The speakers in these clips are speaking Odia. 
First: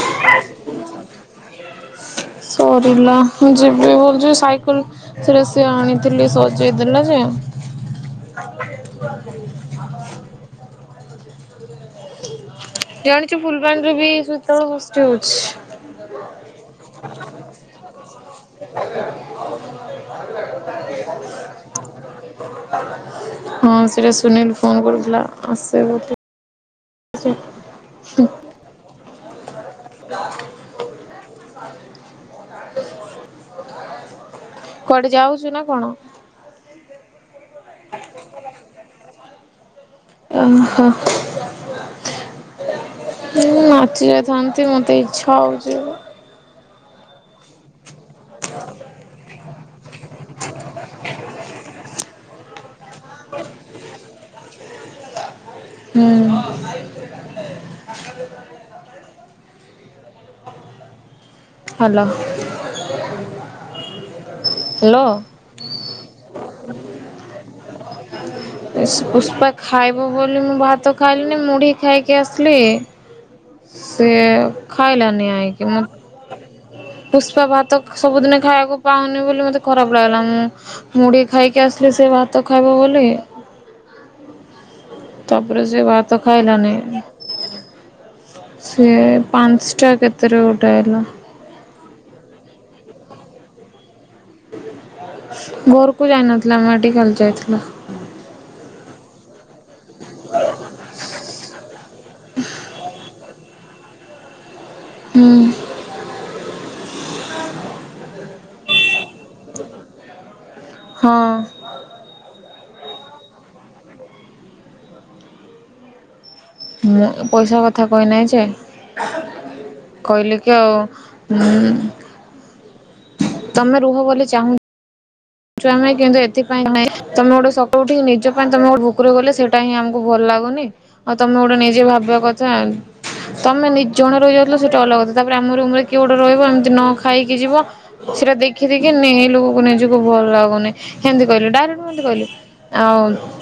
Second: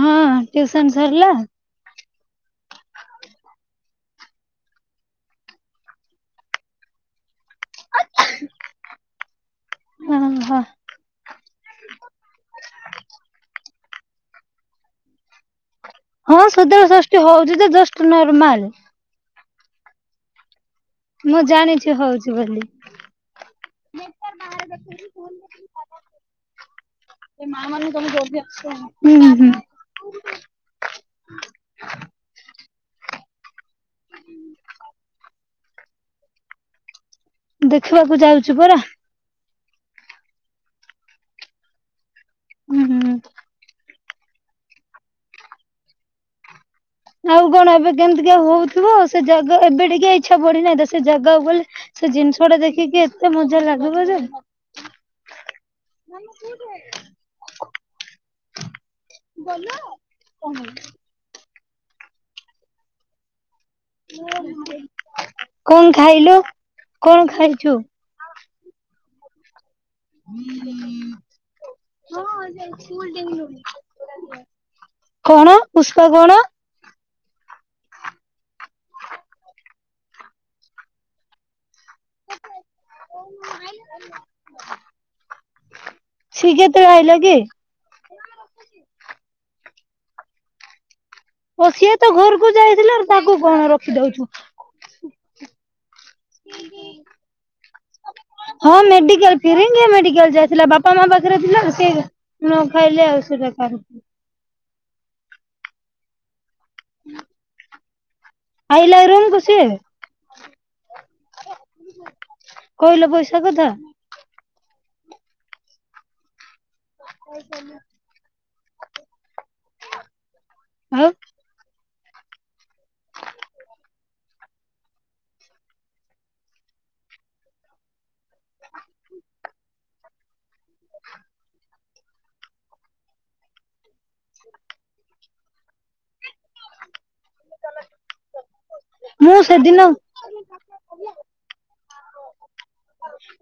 ହଁ ଟିଉସନ ସରିଲା। ସରିଲା ମୁ ଯିବି ବଲଚି ସାଇକେଲ ରେ ସେ ଆଣିଥିଲି ସଜେଇ ଦେଲା ଯେ ଓହୋ [unintelligible] ଜାଣିଛୁ ଫୁଲବାଣୀରେ ବି ଶୀତଳ ଷଷ୍ଠୀ ହଉଛି। ହଁ ଶୀତଳ ଷଷ୍ଠୀ ହଉଛି ତ ଜଷ୍ଟ ନର୍ମାଲ। [inaudible] ମୁଁ ଜାଣିଛି ହଉଛି ବୋଲି ହଁ ସେଟା ସୁନୀଲ ଫୋନ କରୁଥିଲା ଆସେ ବୋଲି। ଏ ମା ମାନେ ତମେ ଜଲଦି ଆସ। ହୁଁ ହୁଁ। କୁଆଡେ ଯାଉଚୁ ନା କଣ? ଦେଖିବାକୁ ଯାଉଚୁ ପରା। ଓହୋ। ହୁଁ ନାଚି ହୁଅନ୍ତି ମୋତେ ଇଚ୍ଛା ହଉଚି। ଆଉ କଣ ଏବେ କେମିତିକା ହଉଥିବ ସେ ଜାଗା ଏବେ ଟିକେ ଇଚ୍ଛା ବଢିନାହିଁ ତା ସେ ଜାଗାକୁ ଗଲେ ସେ ଜିନିଷ ଟା ଦେଖିକି ଏତେ ମଜା ଲାଗିବ ଯେ ହୁଁ ହ୍ୟାଲୋ। ହ୍ୟାଲୋ। କଣ ଖାଇଲୁ କଣ ଖାଇ ଛୁ? ଶ୍ ପୁଷ୍ପା ଖାଇବ ବୋଲି ମୁଁ ଭାତ ଖାଇଲିନି ମୁଢ଼ି ଖାଇକି ଆସିଲି ସେ ଖାଇଲାନି କଣ ଆଇକି ପୁଷ୍ପା ମତ କଣ ପୁଷ୍ପା ଭାତ ସବୁଦିନ ଖାଇବାକୁ ପାଉନି ବୋଲି ମତେ ଖରାପ ଲାଗିଲା ମୁଁ ମୁଢ଼ି ଖାଇକି ଆସିଲି ସେ ଭାତ ଖାଇବ ବୋଲ ତାପରେ ସେ ଭାତ ସିଏ ଖାଇଲାନି। କେତେବେଳେ ଆଇଲା କି ସିଏ ପାଞ୍ଚଟା କେତେରେ ଗୋଟେ ଆଇଲା। ଓ ସିଏ ତ ଘରକୁ ଯାଇଥିଲା ଆର୍ ତାକୁ କଣ ରଖିଦଉଛୁ। ଘୋରକୁୁ ଯାଇନଥିଲା ମେଡିକାଲ୍ ଯାଇଥିଲା। ଡିକାଲ୍ ଫିରିଙ୍ଗିଆ ମେଡିକାଲ ଯାଇଥିଲା ବାପା ମା ପାଖରେ ଥିଲା ସେ ନ ଖାଇଲେ ଆଉ ସେଟା କାର୍ ହୁଁ। ଆଇଲା ରୁମ୍ କୁ ସିଏ? ହଁ। କହିଲ ପଇସା କଥା। ମ୍ ପଇସା କଥା କହି ନାହିଁ ଯେ କହିଲେ ଆଉ [unintelligible] ତମେ ରୁହ ବୋଲି ଚାହୁଁନି ଛୁଆମେ କିନ୍ତୁ ଏଥିପାଇଁ ନାଇଁ ତମେ ଗୋଟେ ସବୁଠି ନିଜ ପାଇଁ ତମେ ଗୋଟେ ଭୁକୁରେ ଗଲେ ସେଇଟା ହିଁ ଆମକୁ ଭଲ ଲାଗୁନି। ଆଉ ତମେ ଗୋଟେ ନିଜେ ଭାବ କଥା ତମେ ନିଇଜଣ ରହିଗଲ ସେଇଟା ଅଲଗା କଥା। ତାପରେ ଆମ ରୁମ ରେ କିଏ ଗୋଟେ ରହିବ ଏମିତି ନ ଖାଇକି ଯିବ ସେଇଟା ଦେ ମୁଁ ସେଦିନ [unintelligible] ଭଲ ଲାଗୁନି ହେମତି କହିଲେ ଡା ଆଇ ଡୋନ୍ଟ ନୋ ମୁଁ ଏମତି କହିଲି।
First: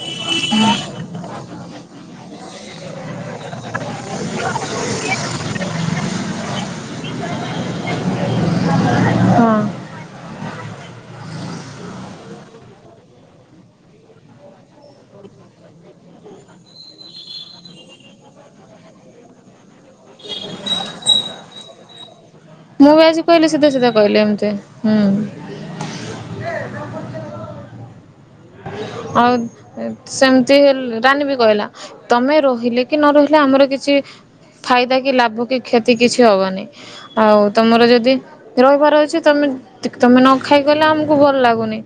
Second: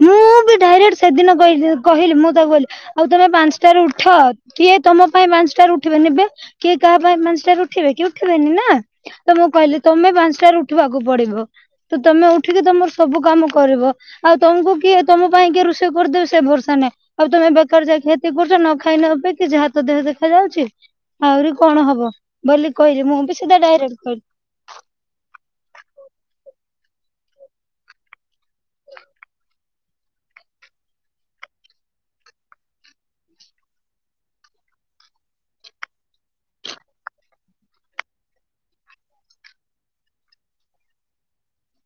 ମୁଁ ବି ଡାଇରେକ୍ଟ ସେଦିନ କହିଲି କହିଲି ମୁଁ ତାକୁ କହିଲି ଆଉ ତମେ ପାଞ୍ଚଟାରେ ଉଠ କିଏ ତମ ପାଇଁ ପାଞ୍ଚଟାରୁ ଉଠିବ ନିବେ କିଏ କାହା ପାଇଁ ମଞ୍ଚଟାରେ ଉଠିବେ କି? ଉ ଉଠିବେନି ନା ତ ମୁଁ ହଁ କହିଲି ତମେ ପାଞ୍ଚଟାରୁ ଉଠିବାକୁ ପଡିବ। ତ ତମେ ଉଠିକି ତମର ସବୁ କାମ କରିବ। ଆଉ ତମକୁ କିଏ ତମ ପାଇଁ କିଏ ରୋଷେଇ କରିଦେବ ସେ ଭରସା ନାହିଁ। ଆଉ ତମେ ବେକାର ଯାଇ କି କ୍ଷତି କରୁଚ ନ ଖାଇ ନପକି ଯାହାତ ଦେହ ଦେଖାଯାଉଛି ଆହୁରି କଣ ହବ। ମୁଁ ବି ଆଜି କହିଲି ସିଧା ସିଧା କହିଲି ଏମିତି ହୁଁ [unintelligible] ଆଉ ସେମିତି ରାନୀ ବି କହିଲା ତମେ ରହିଲେ କି ନ ରହିଲେ ଆମର କିଛି ଫାଇଦା କି ଲାଭ କି କ୍ଷତି କିଛି ହବନି ଆଉ ତମର ଯଦି ରହିବାର ଅଛି ତମେ ନ ଖାଇ ଗଲେ ଆମକୁ ଭଲ ଲାଗୁନି।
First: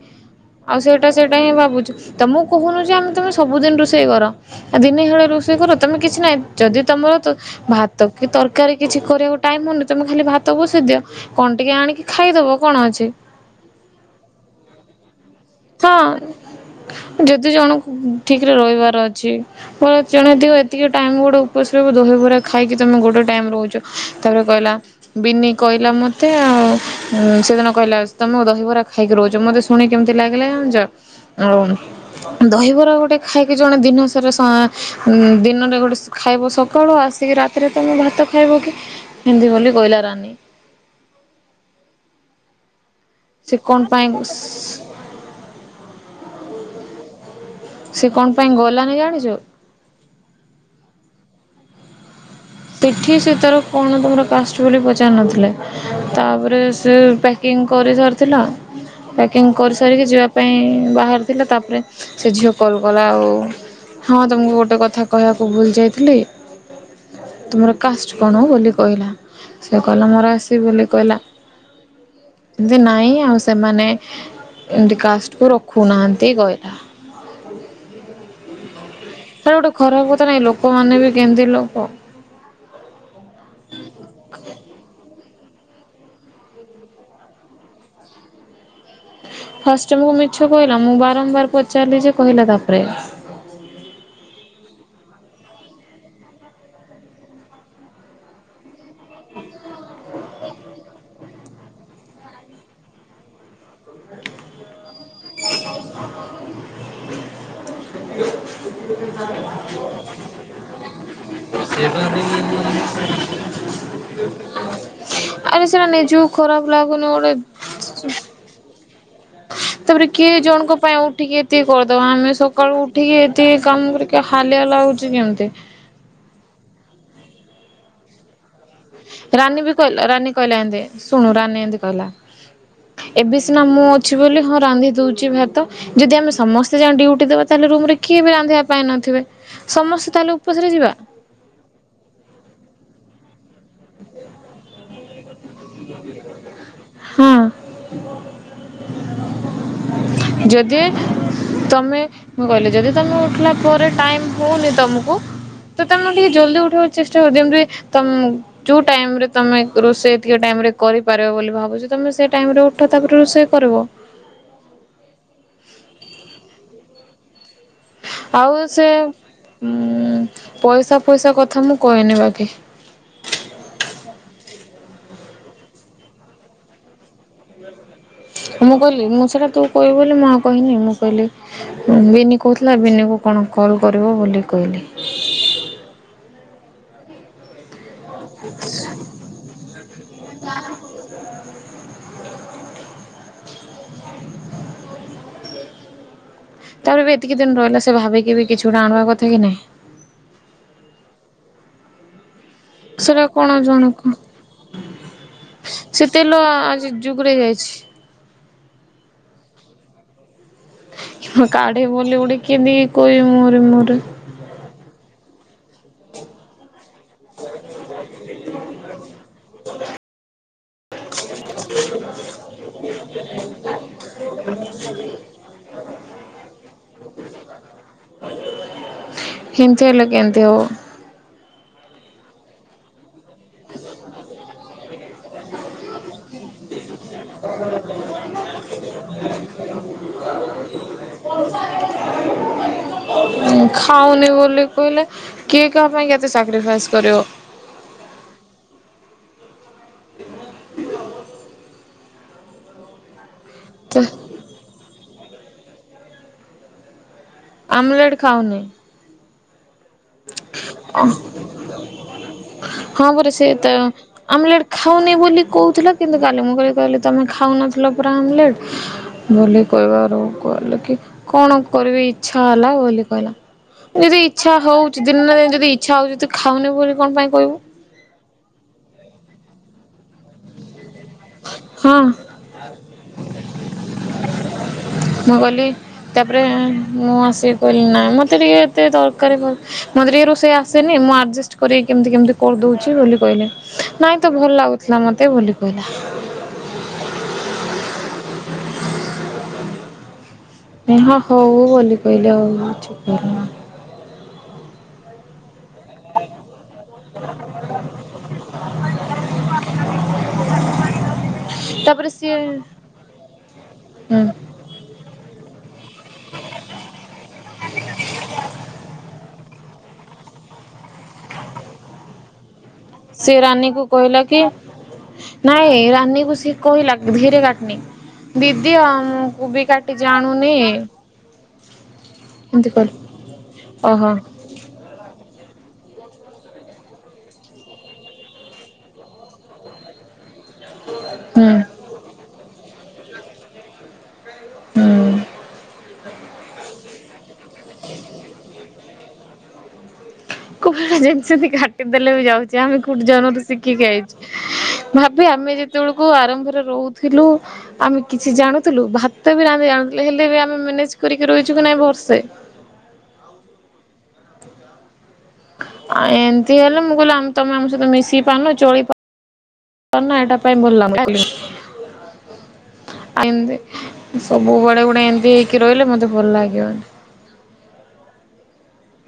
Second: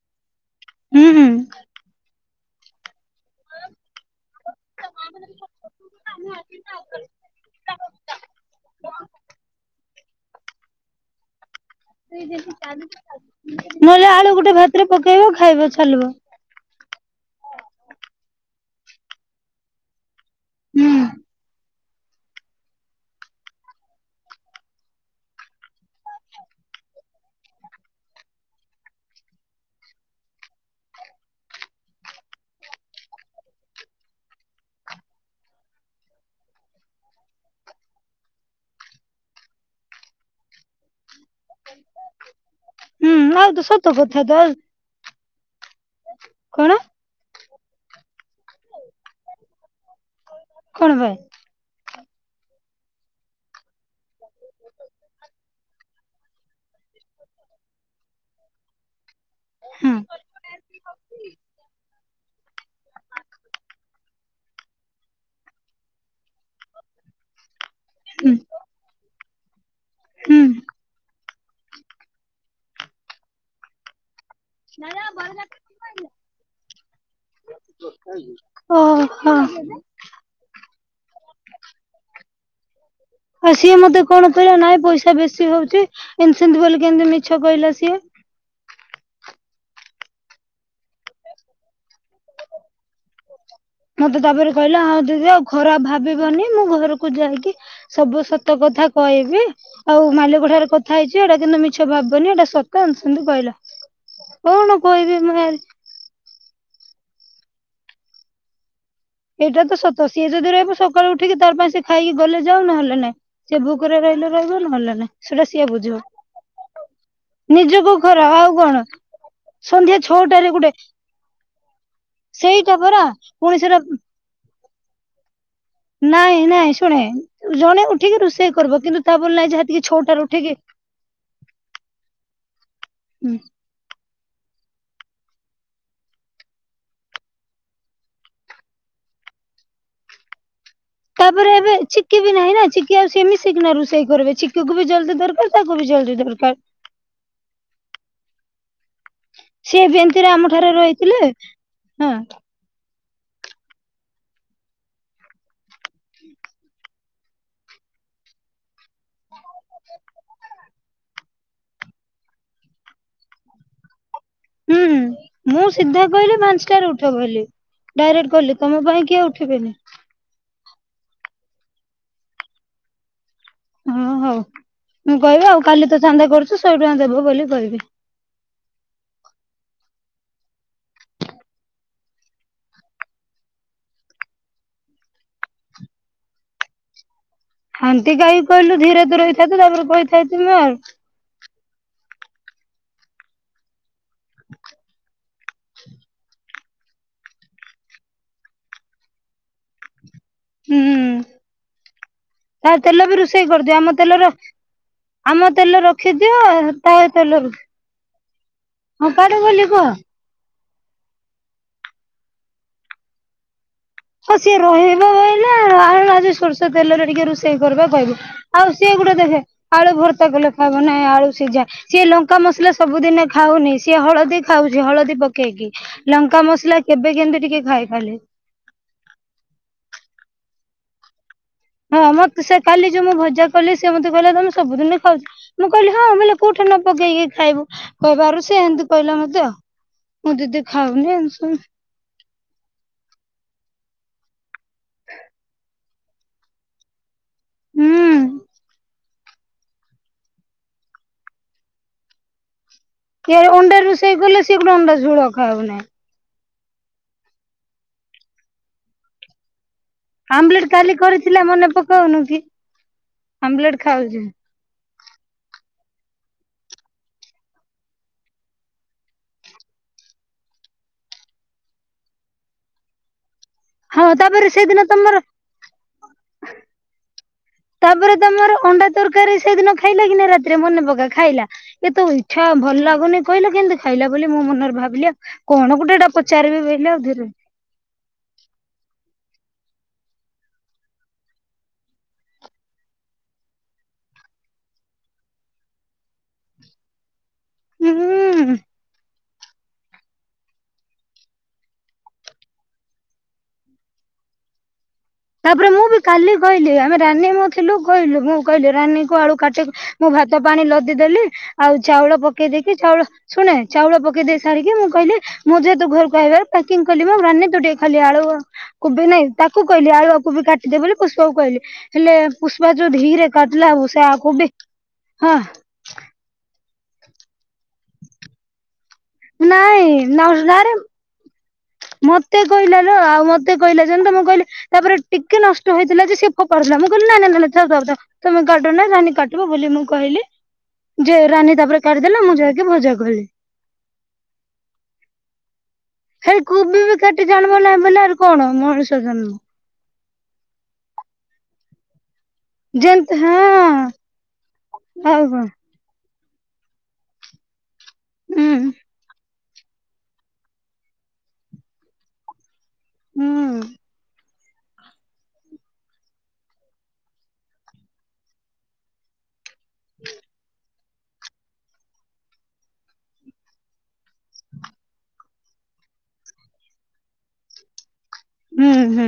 ଆଉ ସେଟା ହୁଁ ହୁଁ ସେଇଟା ହିଁ ଭାବୁଛୁ ତମ କହୁନୁ ଯେ ଆମେ ତମେ ସବୁଦିନ ରୋଷେଇ କର ଆ ଦିନେ ହେଳେ ରୋଷେଇ କର ତମେ କିଛି ନାହିଁ ଯଦି ତମର ଭାତ କି ତରକାରୀ କିଛି କରିବାକୁ ଟାଇମ ହଉନି ତମେ ଖାଲି ଭାତ ବସେଇ ଦିଅ? କଣ ଟିକେ ଆଣିକି ଖାଇଦବ କଣ ଅଛି ନହେଲେ ଆଳୁ ଗୋଟେ ଭାତରେ ପକେଇବ ଖାଇବ ହଁ ଚାଲିବ ଯଦି ଜଣ ଠିକରେ ରହି [unintelligible] ଜଣେଥିବ ଏତିକି ହୁଁ। ଟାଇମ ଗୋଟେ ଉପ ଦହିବରା ଖାଇକି ତମେ ଗୋଟେ ଟାଇମ ରହୁଛ ତାପରେ କହିଲା ବିିନି କହିଲା ମତେ ଆ ସେଦିନ କହିଲା ତମେ ଦହିବରା ଖାଇକି ରହୁଛ ମତେ ଶୁଣି କେମତି ତି ଲାଗିଲା ଜଣିଛ ଆଉ ଦହିବରା ଗୋଟେ ଖାଇକି ଜଣେ ଦିନସାରା ଦିନରେ ଗୋଟେ ଖାଇବ ସକାଳୁ ଆସିକି ରାତିରେ ତମେ ଭାତ ଖାଇବ କି ଏମିତି ବୋଲି ବୋଲି କହିଲା ରାନୀ। ହୁଁ ସେ ହଉଦ କଣ ସତ ପାଇଁ କଥା ତ। କଣ? ସେ କଣ ପାଇଁ ଗଲାନି ଜାଣିଛୁ? କଣ ବେ ତିଥି ସେ ତାର କଣ ତୁମର କାଷ୍ଟ ବୋଲି ପଚାରିିନଥିଲେ ତାପରେ ସେ ପ୍ୟାକିଙ୍ଗ କରି ସାରିଥିଲା ପ୍ୟାକିଂ ହୁଁ କରିସାରିକି ଯିବା ପାଇଁ ବାହାରାରୁଥିଲେ ତାପରେ ସେ ଝିଅ କଲ୍ କଲା ଆଉ ହଁ ତମକୁ ଗୋଟେ କଥା କହିବାକୁ ଭୁଲି ଯାଇଥିଲି। ତୁମର। କାଷ୍ଟ ହୁଁ କଣ ବୋଲି କହିଲା। ସେ କହିଲା ମୋର ହୁଁ ଆସିବି ବୋଲି କହିଲା। [unintelligible] ନାଇଁ ଆଉ ସେମାନେ? ଏମିତି କାଷ୍ଟ୍ କୁ ରଖୁନାହାନ୍ତି କହିଲା। [unintelligible] ଆରେ ଗୋଟେ ଖରାପ କଥା ନାଇଁ ଲୋକମାନୋନେ ବି କେମିତି ଲୋକ ଆଉ ସିଏ ମତେ କଣ କହିଲା ନାଇଁ ପଇସା ବେଶ। ସିଏ ହଉଛି ଏମିତି ସେମିତି ବୋଲି କେମିତି ମିଛ କହିଲା ସିଏ। ଫାଷ୍ଟମୁ ମିଛ କହିଲା ମୁଁ ବାରମ୍ବାର ପଚାରିଲି ଯେ କହିଲା ତାପରେ। ମତେ ତାପରେ କହିଲା ହଁ ଦିଦି ଆଉ ଖରାପ ଭାବିବନି ମୁଁ ଘରକୁ ଯାଇକି ସବୁ ସତ କଥା କହିବି ଆଉ ମାଲିକ ଠାରୁ କଥା ହେଇଛି ଏଇଟା କିନ୍ତୁ ମିଛ ଭାବନି ଏଇଟା ସତ ଏମିତି ସେମିତି କହିଲା କୋଇ ବି ମାର [inaudible] ଏଇଟା ତ ସତ ସିଏ ଯଦି ରହିବ ସକାଳୁ ଉଠିକି ତାର ପାଇଁ ସେ ଖାଇକି ଗଲେ ଯାଉ ଆରେ ନହେଲେ ନାାଇଁ ସିଏ ଭୁକରେ ରହିଲେ ରହିବ ନହେଲେ ନାଇଁ ସେଟା ସିଏ ବୁଝିବ ନିଜକୁ ଖରାପ ଲାଗୁନି ଗୋଟେ ନିଜକୁ ଖରା ଆଉ କଣ? ସନ୍ଧ୍ୟା ତାପରେ କିଏ ଛଅଟାରେ ଗୋଟେ ଜଣଙ୍କ ପାଇଁ ଆଉ ଟିକେ କରିଦବା ଆମେ ସେଇଟା ସକାଳୁ ପରା ଉଠିକି ପୁଣି ଏତିକି ସେଟା କାମ କରିକି ହାଲିଆ ଲାଗୁଚି କେମିତି? ନାଇଁ ନାଇଁ ଶୁଣହେ ଜଣେ ଉଠିକି ରୋଷେଇ କରିବ କିନ୍ତୁ ତା ବୋଲି ନାଇଁ ଯାହା ରାନୀ ବି ଟିକେ କହିଲା ଛଅଟାରୁ ରାନୀ ଉଠିକି କହିଲା ଏମତି ଶୁଣୁ ରାନୀ ଏମତି କହିଲା। ଏବେ ସିନା ମୁଁ ଅଛି ବୋଲି ହଁ ରାନ୍ଧି ଦଉଛି ଭାତ ଯଦି ଆମେ ସମସ୍ତେ ଯା ଡିଉଟି ଦେବା ତାହେଲେ ରୁମ ରେ କିଏ ବି ରାନ୍ଧିବା ପାଇଁ ନଥିବେ ସମସ୍ତେ ତାହେଲେ ଉପାସରେ ଯିବା ତାପରେ ଏବେ ଚିକି ବି ନାହିଁ ନା ଚିକି ଆଉ ସେମିତି ନା ରୋଷେଇ କରିବେ ଚିକିକୁ ବି ଜଲଦି ଦରକାର ତାକୁ ବି ଜଲ୍ଦି ଦରକାର ହଁ। ସିବି ଏମିତିରେ ଆମ ଘରେ ଯଦି ରହିଥିଲେ ତମେ ହଁ। ମୁଁ କହିଲି ଯଦି ତମେ ଉଠିଲା ପରେ ଟାଇମ୍ ହଉନି ତମକୁ ତମେ ଟିକେ ଜଲଦି ଉଠେଇ ଚେଷ୍ଟା କର ଯେମିତିକି ଯୋଉ ଟାଇମ୍ ରେ ତମେ ରୋଷେଇ ଟେ ଟାଇମରେ କରିପାରିବ ବୋଲି ଭାବୁଛି ତମେ ସେ ଟାଇମରେ ଉଠ ତାପ ରୋଷେଇ କରିବ। ହୁଁ ମୁଁ ସିଧା କହିଲି ପାଞ୍ଚଟାରେ ଉଠ ବୋଲି। ଡାଇରେକ୍ଟ ଆଉ କହିଲି ତମ ସେ ପାଇଁ କିଏ ଉଁ ଉଠେଇବେନି? ପଇସା ଫଇସା କଥା ମୁଁ କହିନି ବାକି। ହଁ ହଉ ମୁଁ କହିବି ଆଉ କାଲି ତ ଚାନ୍ଦା କରୁଛୁ ଶହେ ଟଙ୍କା ଦେବ ବୋଲି କହିବି। ମୁଁ କହିଲି ମୁଁ ସେଟା ତୁ କହିବୁ ବୋଲି ମୁଁ କନି ମୁଁ କହିଲି ବିନି କହୁଥିଲା ବିନି କୁ କଣ କଲ କରିବ ବୋଲି କହିଲି। ହାଣ୍ଡି ପାଇଁଲୁ କାହିଁକି କହିଲୁ ଧୀରେ ଧୀରେ ହେଇଥା ତୁ ତାପରେ କହିଥା ତୁମେ ଆଉ ତାପରେ ବି ଏତିକି ଦିନ ରହିଲା ସେ ଭାବିକି ବି କିଛି ଗୋଟେ ଆଣିବା କଥା କି ନାହିଁ? ହୁଁ। ତା ତେଲ ବି ସେଟା ରୋଷେଇ କଣ କରିଦିଅ ଆମ ଜଣକୁ ତେଲ ଆମ ତେଲ ସେ ତେଲ ରଖିଦିଅ ଆଜି ତା ଯୁଗରେ ତେଲ ଯାଇଛି। ହଁ କଡ ବୋଲି କୁହ। କି କାଢେ ବୋଲି ଉଡିକି ବି କୋଇ ମୋର। [inaudible] ରହିବ ବହିଲ ଆଜି ସୋର୍ଷ ତେଲରେ ଟିକେ ରୋଷେଇ କରିବା କହିବ ଆଉ ସିଏ ଗୋଟେ ଦେଖେ ଆଳୁ ଭର୍ତ୍ତା କଲେ ଖାଇବ ନାଇ ଆଳୁ ସିଝା ସିଏ ଲଙ୍କା ମସଲା ସବୁଦିନ ଖାଉନି ସିଏ ହଳଦୀ ଖାଉଛି ହଳଦୀ ପକେଇକି ଲଙ୍କା ମସଲା କେବେ କେମତି ଟିକେ ଖାଇ। [unintelligible] ହେନ୍ତି ହେଲେ କେନ୍ତି ହବ? ହଁ ମତେ ସେ କାଲି ଯୋଉ ମୁଁ ଯା କହିଲେ ସେ ମତେ କହିଲେ ତମେ ସବୁଦିନ ଖାଉଛ ମୁଁ କହିଲି ହଁ ବୋଇଲେ କୋଉଠି ନ ପକେଇକି ଖାଇବୁ କହିବାରୁ ସେ ଏନତି କହିଲା ମତେ ମୁଁ ଦିଦି ଖାଉନି [unintelligible] ଖାଉନି ବୋଲି କହିଲେ କିଏ କାହା ପାଇଁ କେତେ ସାକ୍ରିଫାଇସ୍ କରିବ। ହୁଁ। [inaudible] କି ଅଣ୍ଡା ରୁଷେଇ କଲେ ସିଏ ଗୁଟେ ଅଣ୍ଡା ଝୁଳ। ଖାଉନାହିଁ। ଆମଲେଟ ଖାଉନାହି। ଆମଲେଟ କାଲି କରିଥିଲା ମନେ ପକଉନୁ କି ହଁ ପରା ସେ ତ ଆମଲେଟ ଖାଉଚି। ଆମଲେଟ ଖାଉନି ବୋଲି କହୁଥିଲା କିନ୍ତୁ କାଲି ମୁଁ କହିଲି କହିଲି ତମେ ଖାଉନଥିଲ ପୁରା ଆମଲେଟ ବୋଲି କହିବାରୁ କହିଲେ କି କଣ କରିବି ଇଚଛା ହେଲା ବୋଲି କହିଲା। ହଁ ତାପରେ ସେଦିନ ତ ଦିନ ନା ଦିନ ଯଦି ଇଚ୍ଛା ହଉଛିି ଖାଉନି ବୋଲି କଣ ପାଇଁ କହିବୁ ତାପରେ ତମର ଅଣ୍ଡା ତରକାରି ସେଇଦିନ ଖାଇଲା କି ନା ରାତିରେ ମନେ ପକା। ଖାଇଲା। ଏ ତ ହଁ। ଇଚଛା ଭଲ ଲାଗୁନି କହିଲା କେମିତି ଖାଇଲା? ବୋଲି ମୋ ମନରେ ଭାବ ମୁଁ କଲି ତାପରେ ଆଉ ମୁଁ ଧୀରେ ଆସିକି କହିଲି ନାଇଁ ମତେ ଟିକେ ଏତେ ଦର କାରୀ ମତେ ଟିକେ ରୋଷେଇ ଆସେନି ମୁଁ ଆଡଜଷ୍ଟ କରି କେମିତି କେମତି କରିଦଉଚି ବୋଲି କହିଲି। ନାଇଁ ତ ଭଲ ଲାଗୁଥିଲା ମତେ ବୋଲି କହିଲା। ହୁଁ। ହଁ ହଉ ବୋଲି କହିଲେ ହଉ କିଛି ତାପରେ ମୁଁ ବି କାଲି କହିଲି ଆମେ ରାନୀ ମୁ ଥିଲୁ କହିଲୁ ମୁଁ କହିଲି ରାନୀକୁ ଆଳୁ କାଟି ମୁଁ ଭାତ ପାଣି ଲଦିଦେଲି, ଆଉ ତାପରେ ଚାଉଳ ସିଏ ପକେଇ ଦେଇକି ଚାଉଳ ଶୁଣେ ଚାଉଳ ହୁଁ ପକେଇ ଦେଇେଇ ସାରିକି ମୁଁ କହିଲି ମୁଁ ଯେହେତୁ ଘରକୁ ଆଇ ପକିଂ କିଲି ମୁ ରାନୀ ତୁ ଟିକେ ଖାଲି ଆଳୁ କୁବି ନାହିଁ। ତାକୁ କହି ଆଳୁଆକୁ ବି କାଟିଦେ ବୋଲି ପୁଷ୍ପକୁ କହିଲି ହେଲେ ପୁସ ସେ ରାନୀ କୁ କହିଲା କି ହଁ ନାଇଁ ରାନୀକୁ ସେ କହିଲା ଧୀରେ କାଟନି ଦିଦି ଆମକୁ ବି ନାଇଁ କାଟି ନଉଜ ଜାଣୁନି ନାରେ ମତେ ଏମିତି କହିଲା ଲ କହିଲେ ଆଉ ମତେ କହିଲା ଯେମ ଓହୋ ତ ମୁଁ କହିଲି ତାପରେ ଟିକେ ନଷ୍ଟ ହଇଥିଲା ଯେ ଫପାଡ଼ିଦେଲା ମୁଁ କହିଲି ନ ନା ନା ନା ଥାଉ ଥାଉ ଥାଉ ତମେ କାଟ ନା ରାନୀ କାଟିବବୋଲି ମୁଁ କହିଲି। ଯେ ହୁଁ ରାନୀ ତାପରେ କାଟିଦେଲା ମୁଁ ଯାହା ମଜା କଲେ। ହୁଁ। ହେଇ କୁବି ବି ସେଠ ଜାଣିବ ନାଇ ବୋଲେ କଣ ମଣିଷ ଜନ୍ମ କ ଯେମିତି ସମିତି କାଟି ଦେଲେ ବି ଯାଉ ଚୁ, ଆମେ କୋଉଠି ଯେମତି ଜନରୁ ହଁ ଶିଖିକି ଆଇଚୁ ଆଉ ଭାବି କଣ ଆମେ ଯେତେବେଳ ଉ ଆରମ୍ଭରେ ରହୁଥିଲୁ। ଆମେ କିଛି ହୁଁ ଜାଣୁଥିଲୁ ଭାତ ତେବେ ଆମେ ଜାଣିଥିଲେ ହେଲେ ବି ଆମେ ମ୍ୟାନେଜ କରିକି ରହିଛୁ କି ନାଇଁ ଭର୍ସେ ହୁଁ ଆ ଏମିତି ହେଲେ ମୁଁ କହିଲି ଆମ ତମେ ଆମ ସହିତ ମିଶି ପାରନ ଚଳି ପାରୁ କଣ ନା ଏଟା ପାଇଁ ଭଲ ଲାଗୁନି। ଆ ଏମତି ସବୁ ବୁଡେ ଗୁଡେ ଏମତି ହେଇକି ରହିଲେ ମତେ ଭଲ ଲାଗିବନି। ହୁଁ ହୁଁ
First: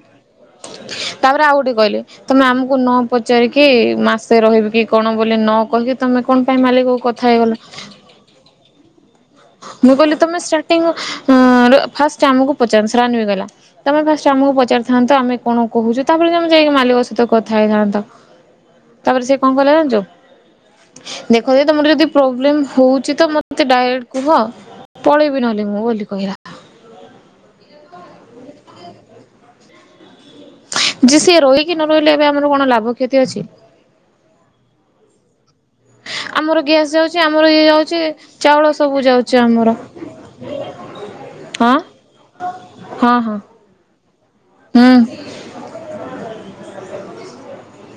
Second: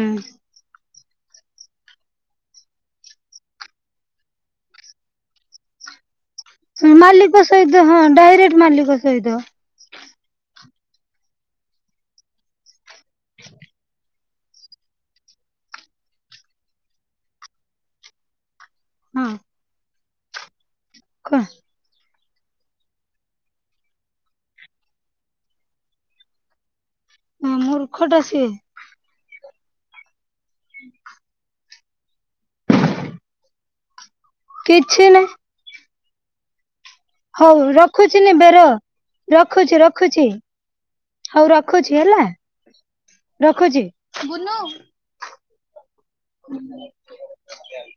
ତାପରେ ଆଉ ଗୋଟେ କହିଲେ ତମେ ଆମକୁ ନ ପଚାରିକି ମାସେ ରହିବି କି କଣ ବୋଲି ନ କହିକି ତମେ କଣ ପାଇଁ ମାଲିକକୁ କଥା ମାଲିକ ହେଇଗଲ। ସହିତ ହଁ ଡାଇରେକ୍ଟ ମାଲିକ ଷେଇଦ [inaudible] ମୁଁ କହିଲି ତମେ ଷ୍ଟାର୍ଟି ଅଁ ଫାଷ୍ଟ ଆମକୁ ପଚାରନ୍ତ ରାନ୍ ମୁଁ କହିଲି ତମେ ସେଟିଙ୍ଗ କୁ ର ଫାଷ୍ଟ ଆମକୁ ପଚାରିଥାନ୍ତରାନୀ ବି କହିଲା ତମେ ଫାଷ୍ଟ ଆମକୁ ପଚାରି ଥାନ୍ତ ଆମେ କଣ କହୁଛୁ ତାପରେ ତମେ ଯାଇକି ମାଲିକ ସହିତ କଥା ହେଇଥାନ୍ତ। ତାପରେ ହଁ ସେ କଣ କଲା ଜାଣିଛୁ? କ ଦେଖ ଯେ ତମର ଯଦି ପ୍ରୋବ୍ଲେମ୍ ହେଉଛି ତ ମୋତେ ଡାାଇରେଟ କୁହ ପଳେଇବି ନହେଲେ ମୁଁ ବୋଲି କହିଲା। ମୂର୍ଖ ଟା ସିଏ। ଯେ ସିଆ ରୋହି ନ ରହିଲେ ଏବେ ଆମର କଣ ଲାଭ କ୍ଷତି ଅଛି। କିଛି ନାହିଁ। ଆମର ଗ୍ୟାସ୍, ଯାଉଛି ଆମର ହଉ ଇଏ ଯାଉଛି ରଖୁଛିି ନିବେର ଚାଉଳ ସବୁ ଯାଉଛି ଆମର ରଖୁଛି ରଖୁଛି ହଉ ହଁ ରଖୁଛି ହେଲା ହଁ ହଁ ରଖୁଛି ବୁନୁ। ହୁଁ। ହ [unintelligible]